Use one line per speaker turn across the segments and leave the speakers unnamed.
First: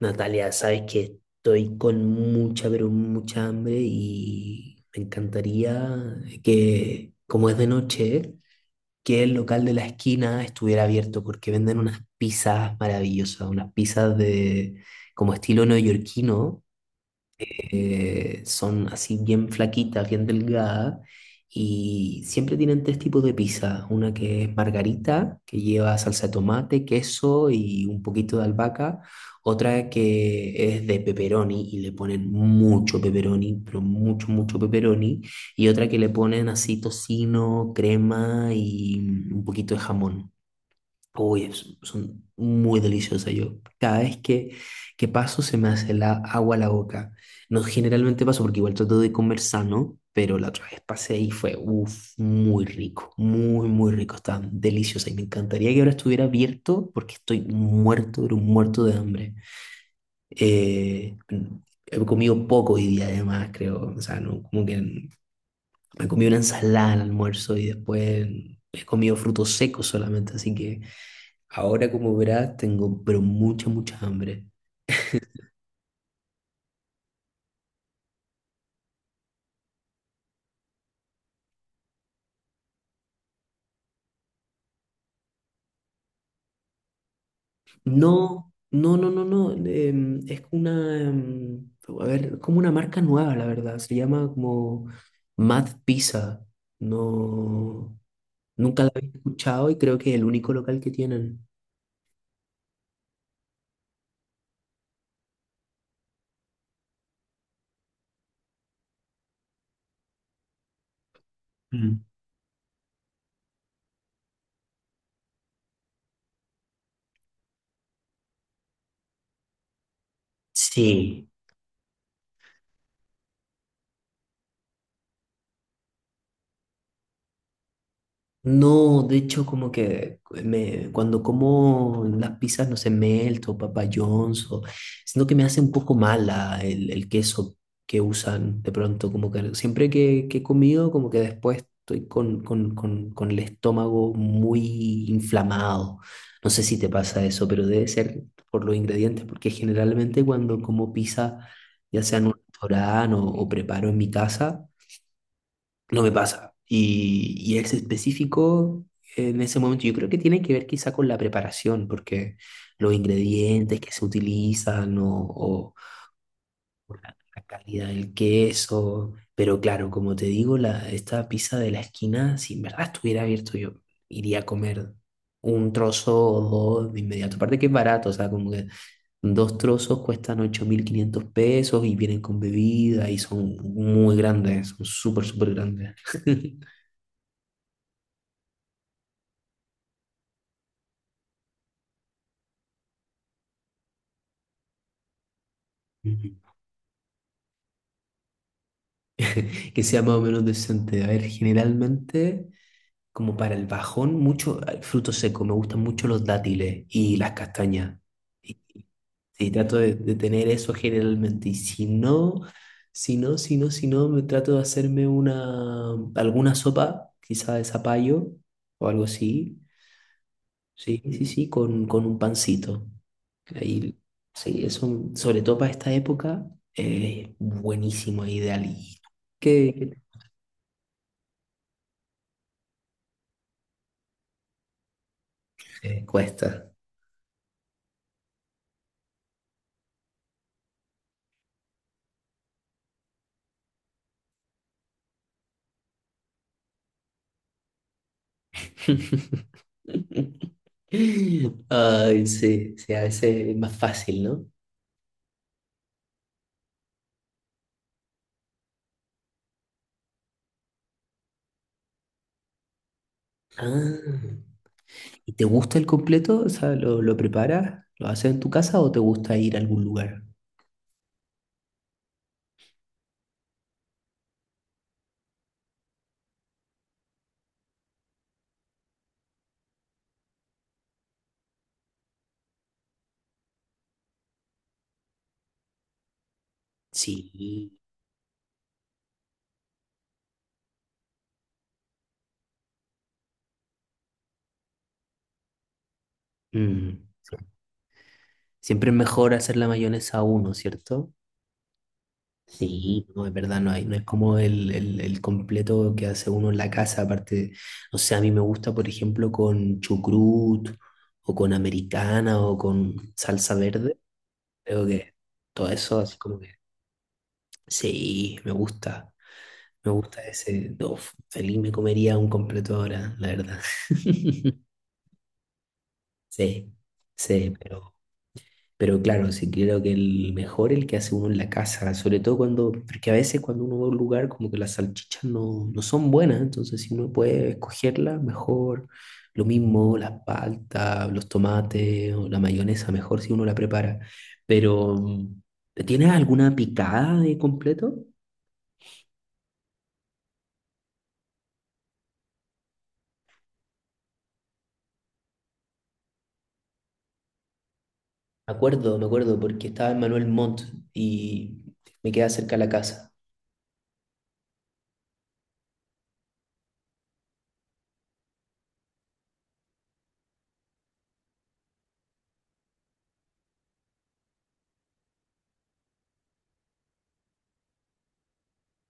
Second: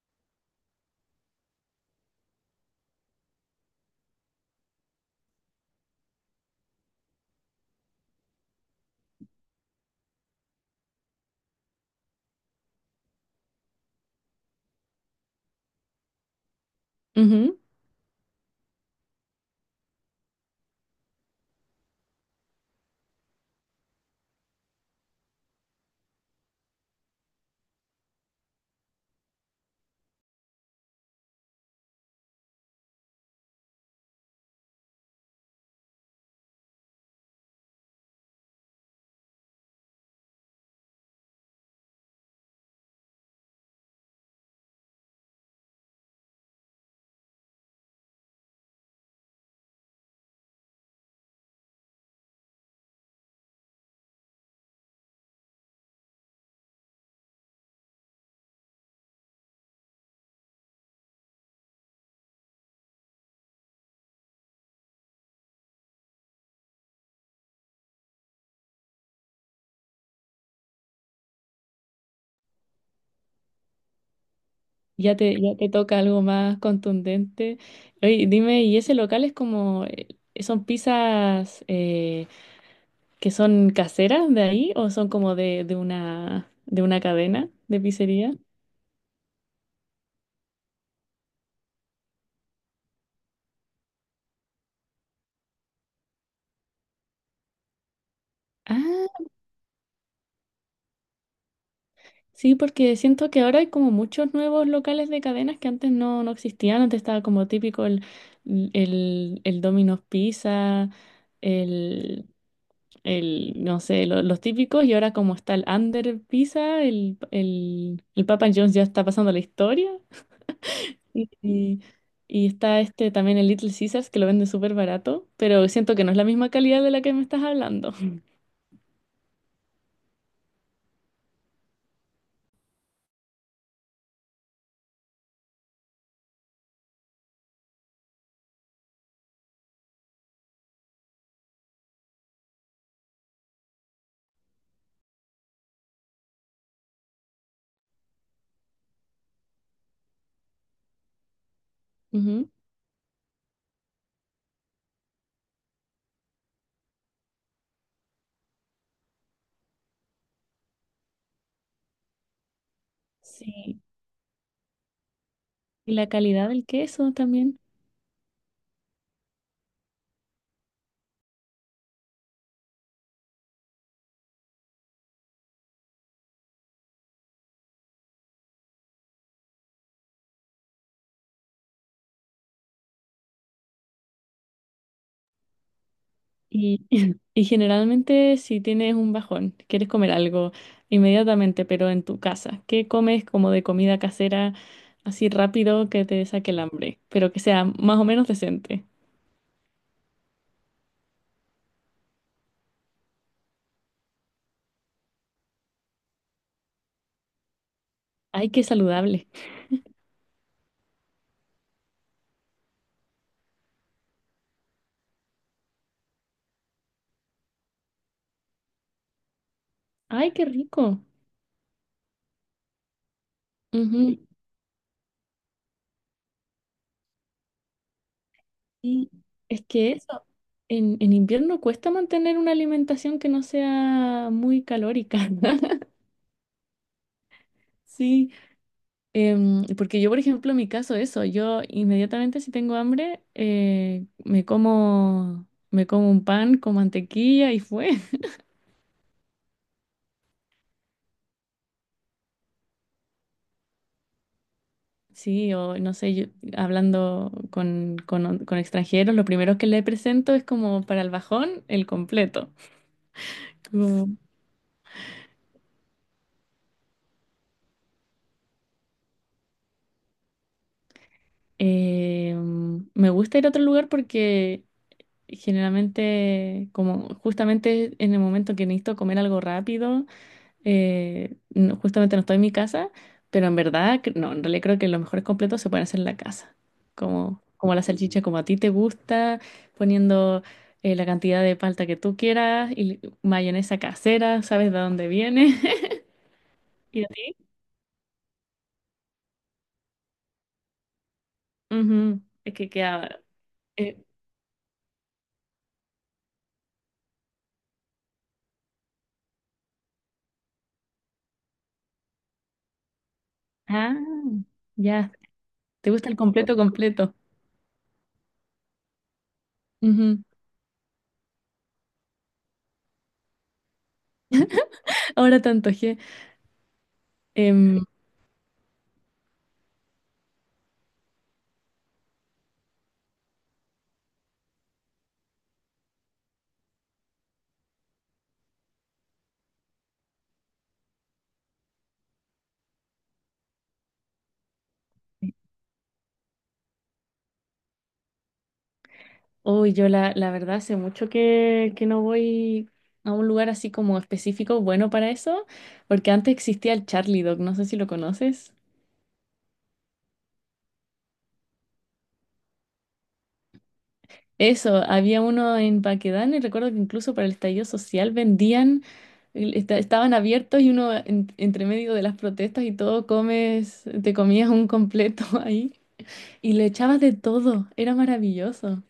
Natalia, sabes que estoy con mucha, pero mucha hambre y me encantaría que, como es de noche, que el local de la esquina estuviera abierto porque venden unas pizzas maravillosas, unas pizzas de como estilo neoyorquino.
Ujú.
Son así bien flaquitas, bien delgadas, y siempre tienen tres tipos de pizza. Una que es margarita, que lleva salsa de tomate, queso y un poquito de albahaca. Otra que es de pepperoni y le ponen mucho pepperoni, pero mucho, mucho pepperoni. Y otra que le ponen así tocino, crema y un poquito de jamón. Uy, son muy deliciosas. Yo que paso se me hace la agua a la boca. No, generalmente paso porque igual trato de comer sano, pero la otra vez pasé y fue, uff, muy rico, muy, muy rico. Está deliciosa y me encantaría que ahora estuviera abierto porque estoy muerto, pero muerto de hambre. Eh, He comido poco hoy día además, creo. O sea, no, como que me comí una ensalada al almuerzo y después he comido frutos secos solamente, así que ahora como verás tengo pero mucha, mucha hambre.
Ya te toca algo más contundente. Oye, dime, ¿y ese local es como, son pizzas que son caseras de ahí o son como de una cadena de pizzería?
No, no, no, no, no, es una, a ver, es como una marca nueva, la verdad, se llama como Mad Pizza. No, nunca la había escuchado y creo que es el único local que tienen.
Sí, porque siento que ahora hay como muchos nuevos locales de cadenas que antes no existían. Antes estaba como típico el Domino's Pizza,
Mm.
el, no sé, lo- los típicos. Y ahora como está el Under Pizza, el Papa John's ya está pasando la historia.
Sí.
Y, y- y está este también el Little Caesars que lo vende súper barato, pero siento que no es la misma calidad de la que me estás hablando.
No, de hecho, como que me, cuando como las pizzas, no sé, Melt o Papa John's, o, siento que me hace un poco mala el queso que usan de pronto, como que siempre que he comido, como que después estoy con el estómago muy inflamado. No sé si te pasa eso, pero debe ser por los ingredientes, porque generalmente cuando como pizza, ya sea en un
Ujú.
restaurante o preparo en mi casa, no me pasa. Y es específico en ese momento. Yo creo que tiene que ver quizá con la preparación, porque los ingredientes
Sí,
que se utilizan
y la calidad del
o
queso
la
también.
calidad del queso. Pero claro, como te digo, la, esta pizza de la esquina, si en verdad estuviera abierto, yo iría a comer un trozo o dos de inmediato. Aparte que es barato, o sea, como que dos trozos cuestan $8.500 y vienen con bebida y son muy grandes, son súper, súper grandes.
Y, y generalmente si tienes un bajón, quieres comer algo inmediatamente, pero en tu casa, ¿qué comes como de comida casera así rápido que te
Ujú.
saque el hambre, pero que sea más o menos decente?
Que sea más o menos decente. A ver, generalmente, como para el bajón, mucho fruto seco. Me gustan mucho los dátiles y las castañas.
Ay, qué
Y
saludable.
sí, trato de tener eso generalmente. Y si no, si no, si no, me trato de hacerme una, alguna sopa, quizá de zapallo o algo así.
Ay, qué rico.
Sí, sí, sí, con un pancito. Ahí,
Ujú.
sí, eso, sobre todo para esta época, es buenísimo, ideal. ¿Y
Y es que
qué
eso, en invierno cuesta mantener una alimentación que no sea muy calórica.
Cuesta.
Sí. Em, porque yo, por ejemplo, en mi caso, eso, yo inmediatamente si tengo hambre, me como un pan con mantequilla y fue.
Ay, sí, sí, a veces es más fácil, ¿no?
Sí, o no sé, yo, hablando con extranjeros, lo primero que le presento es como para el bajón, el completo. Como,
Ah, ¿y te gusta el completo? O sea, lo preparas? ¿Lo haces en tu casa o te gusta ir a algún lugar?
me gusta ir a otro lugar porque generalmente, como justamente en el momento que necesito comer algo rápido, justamente no estoy en mi casa, pero en verdad, cre- no, en realidad creo que los mejores completos se pueden hacer en la casa. Como, como
Sí.
la salchicha, como a ti te gusta, poniendo la cantidad de palta que tú quieras y mayonesa casera, sabes de dónde viene.
Mm,
Y a
sí.
ti,
Siempre es mejor hacer la mayonesa a uno, ¿cierto?
ujú, es que
Sí,
queda.
no, es verdad, no hay, no
eh,
es como el completo que hace uno en la casa, aparte, o sea, a mí me gusta, por ejemplo, con chucrut o con americana o con salsa
ah,
verde. Creo
ya,
que todo
te
eso,
gusta el
así como que
completo completo.
sí, me gusta
Ujú.
ese. Uf, feliz me comería un completo ahora, la verdad.
Ahora te antojé.
Sí, sí,
Em,
pero claro, sí creo que el mejor el que hace uno en la casa, sobre todo cuando, porque a veces cuando uno va a un lugar como que las salchichas no, no son buenas, entonces si uno puede escogerlas, mejor. Lo mismo, las paltas, los tomates o la mayonesa, mejor si uno la prepara. Pero, ¿tienes alguna picada de completo?
Uy, yo la, la verdad hace mucho que no voy a un lugar así como específico bueno para eso, porque antes existía el Charlie Dog, no sé si lo conoces.
Me acuerdo, porque estaba en Manuel Montt y me quedaba cerca de la casa.
Eso, había uno en Paquedano y recuerdo que incluso para el estallido social vendían, estaban abiertos y uno entre medio de las protestas y todo te comías un completo ahí y le echabas de todo, era maravilloso.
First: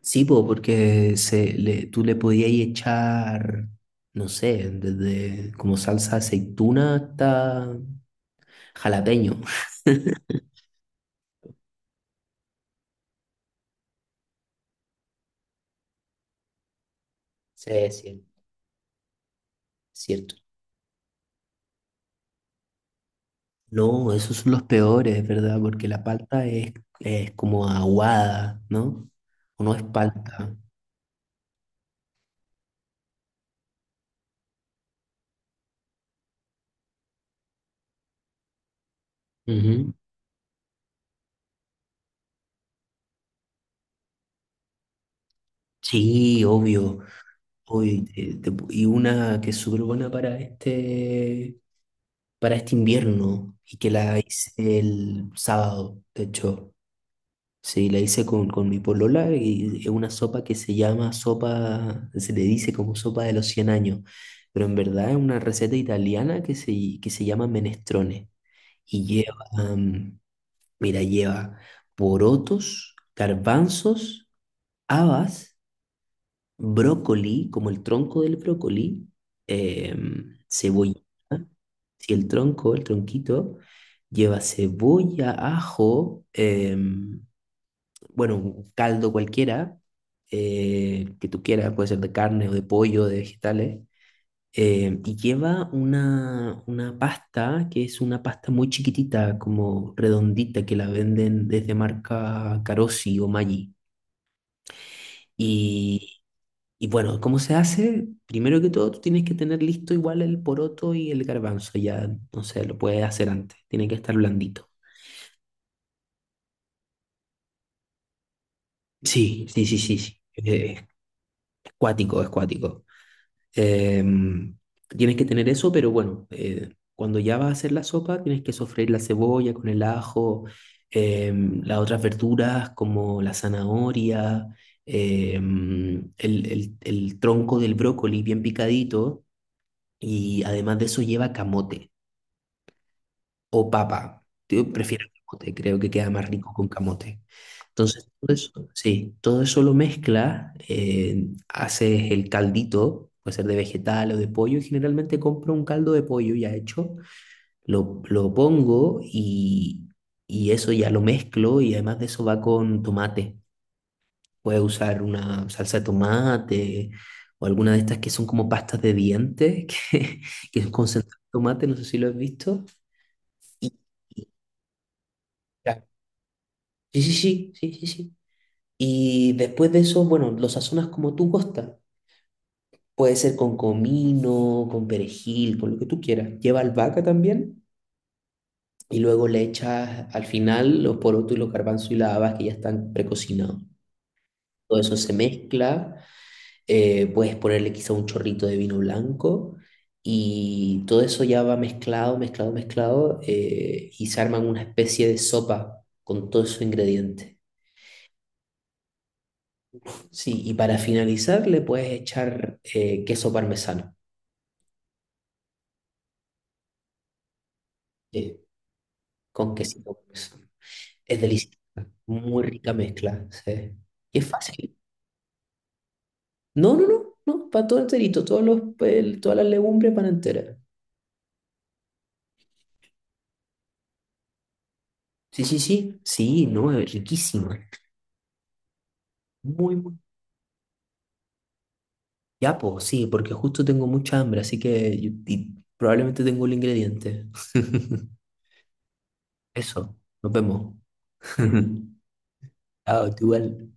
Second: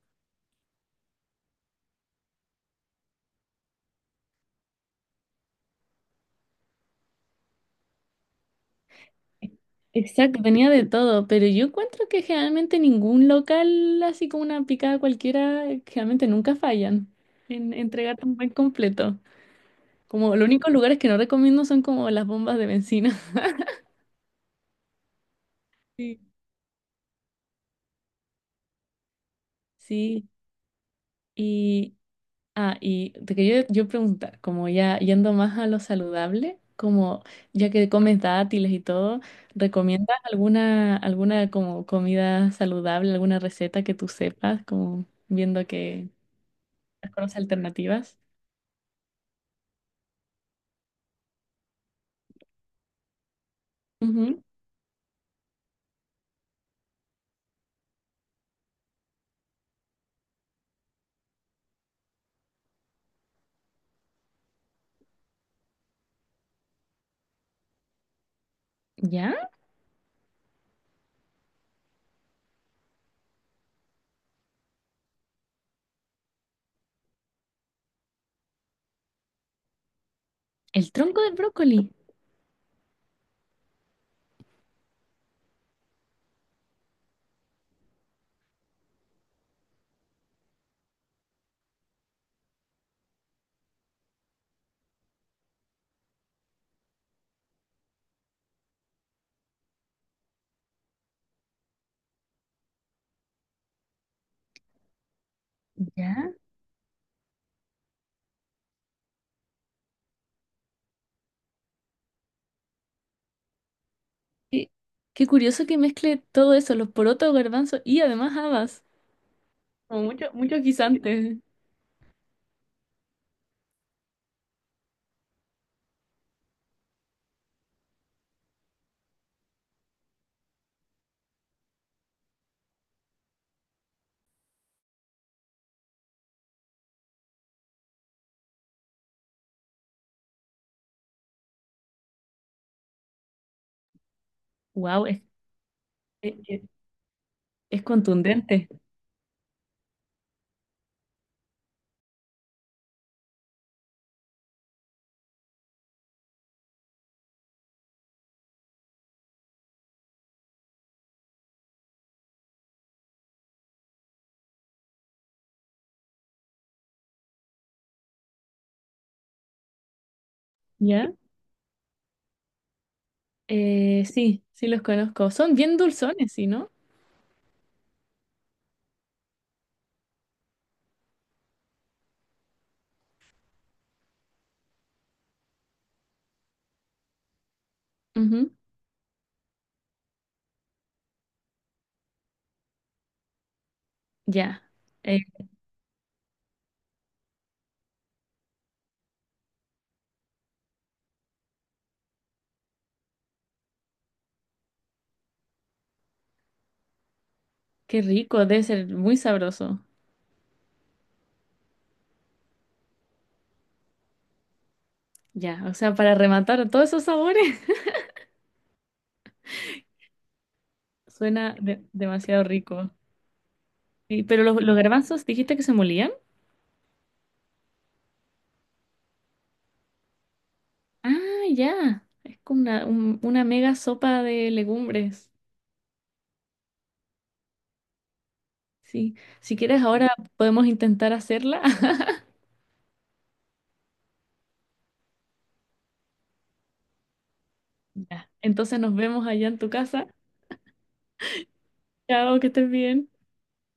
Sí, po, porque se, le, tú le podías echar, no sé, desde como salsa de aceituna hasta jalapeño.
Exacto, tenía de todo, pero yo encuentro que generalmente ningún local, así como una picada cualquiera, generalmente nunca fallan en
Sí,
entregar
sí,
tan buen completo.
cierto.
Como los únicos lugares que no recomiendo son como las bombas de bencina.
No, esos son los peores, ¿verdad? Porque la
Sí.
palta es como aguada, ¿no? O no es
Sí,
palta.
y, ah, y te quería yo preguntar, como ya yendo más a lo saludable, como ya que comes dátiles y todo,
Ujú.
¿recomiendas alguna, alguna como comida saludable, alguna receta que tú sepas, como viendo que...
Sí, obvio.
con las
Obvio. Y
alternativas?
y una que es súper buena para este invierno y que la
Ujú.
hice el sábado, de hecho. Sí, la hice con mi polola y es una sopa que se llama sopa, se le dice como sopa de los 100 años, pero en verdad es una receta italiana que se llama menestrone y lleva,
¿Ya?
mm, mira, lleva porotos, garbanzos, habas, brócoli, como el tronco del brócoli,
El
cebolla.
tronco del brócoli.
Si el tronco, el tronquito, lleva cebolla, ajo, bueno, un caldo cualquiera, que tú quieras, puede ser de carne o de pollo, de vegetales, y lleva una pasta que es una pasta muy chiquitita, como redondita, que la venden desde marca Carosi o Maggi. Y
¿Ya?
y bueno, ¿cómo se hace? Primero que todo, tú tienes que tener listo igual el poroto y el garbanzo. Ya, no sé, lo puedes hacer antes. Tiene que estar blandito.
Qué, qué curioso que mezcle todo eso, los porotos, garbanzos y además habas.
Sí, sí, sí, sí,
Como
sí.
mucho, mucho guisante.
Es cuático, es cuático. Em, tienes que tener eso, pero bueno, cuando ya vas a hacer la sopa, tienes que sofreír la cebolla con el ajo, las otras verduras como la zanahoria, el tronco del brócoli bien picadito, y además de eso lleva camote o papa. Yo
Wow,
prefiero
es,
camote, creo que queda más
es,
rico
es
con camote.
es
Entonces, todo eso,
contundente.
sí, todo eso lo mezclas, haces el caldito, puede ser de vegetal o de pollo, y generalmente compro un caldo de pollo ya hecho, lo pongo y eso ya lo mezclo y además de eso va con tomate. Puedes usar una salsa de tomate o alguna de estas que son como pastas de dientes, que es
¿Ya?
concentrado de tomate, no sé si lo has visto. Y
Sí, sí los conozco. Son bien dulzones, ¿sí, no?
sí, sí, sí, sí, sí, sí. Y después de eso, bueno, lo sazonas como tú gusta. Puede ser con comino, con perejil, con lo que tú quieras. Lleva albahaca también
Ujú.
y luego le echas al final los porotos y los garbanzos y las habas que ya están precocinados.
Ya.
Todo eso se
Eh,
mezcla, puedes ponerle quizá un chorrito de vino blanco y todo eso ya va mezclado, mezclado, mezclado, y se arman una especie de sopa con todos esos ingredientes.
qué rico, debe ser muy sabroso.
Sí, y para finalizar le puedes echar queso parmesano,
Ya, o sea, para rematar todos esos sabores,
sí, con quesito parmesano. Es
suena
delicioso, muy
demasiado
rica
rico.
mezcla, sí. Y
Sí,
es
pero
fácil.
los garbanzos, dijiste que se molían.
No, no, no, no, para todo enterito, todos los, todas las legumbres para entera.
Ah, ya. Es como una mega sopa de legumbres.
Sí, sí, sí, sí, no, es riquísima.
Sí. Si
Muy,
quieres,
muy.
ahora podemos intentar hacerla.
Ya, pues, sí, porque justo tengo mucha hambre, así que y probablemente tengo el ingrediente.
Ya. Entonces nos vemos allá en tu
Eso,
casa.
nos vemos.
Chao, que estés bien.
Chao, tú igual.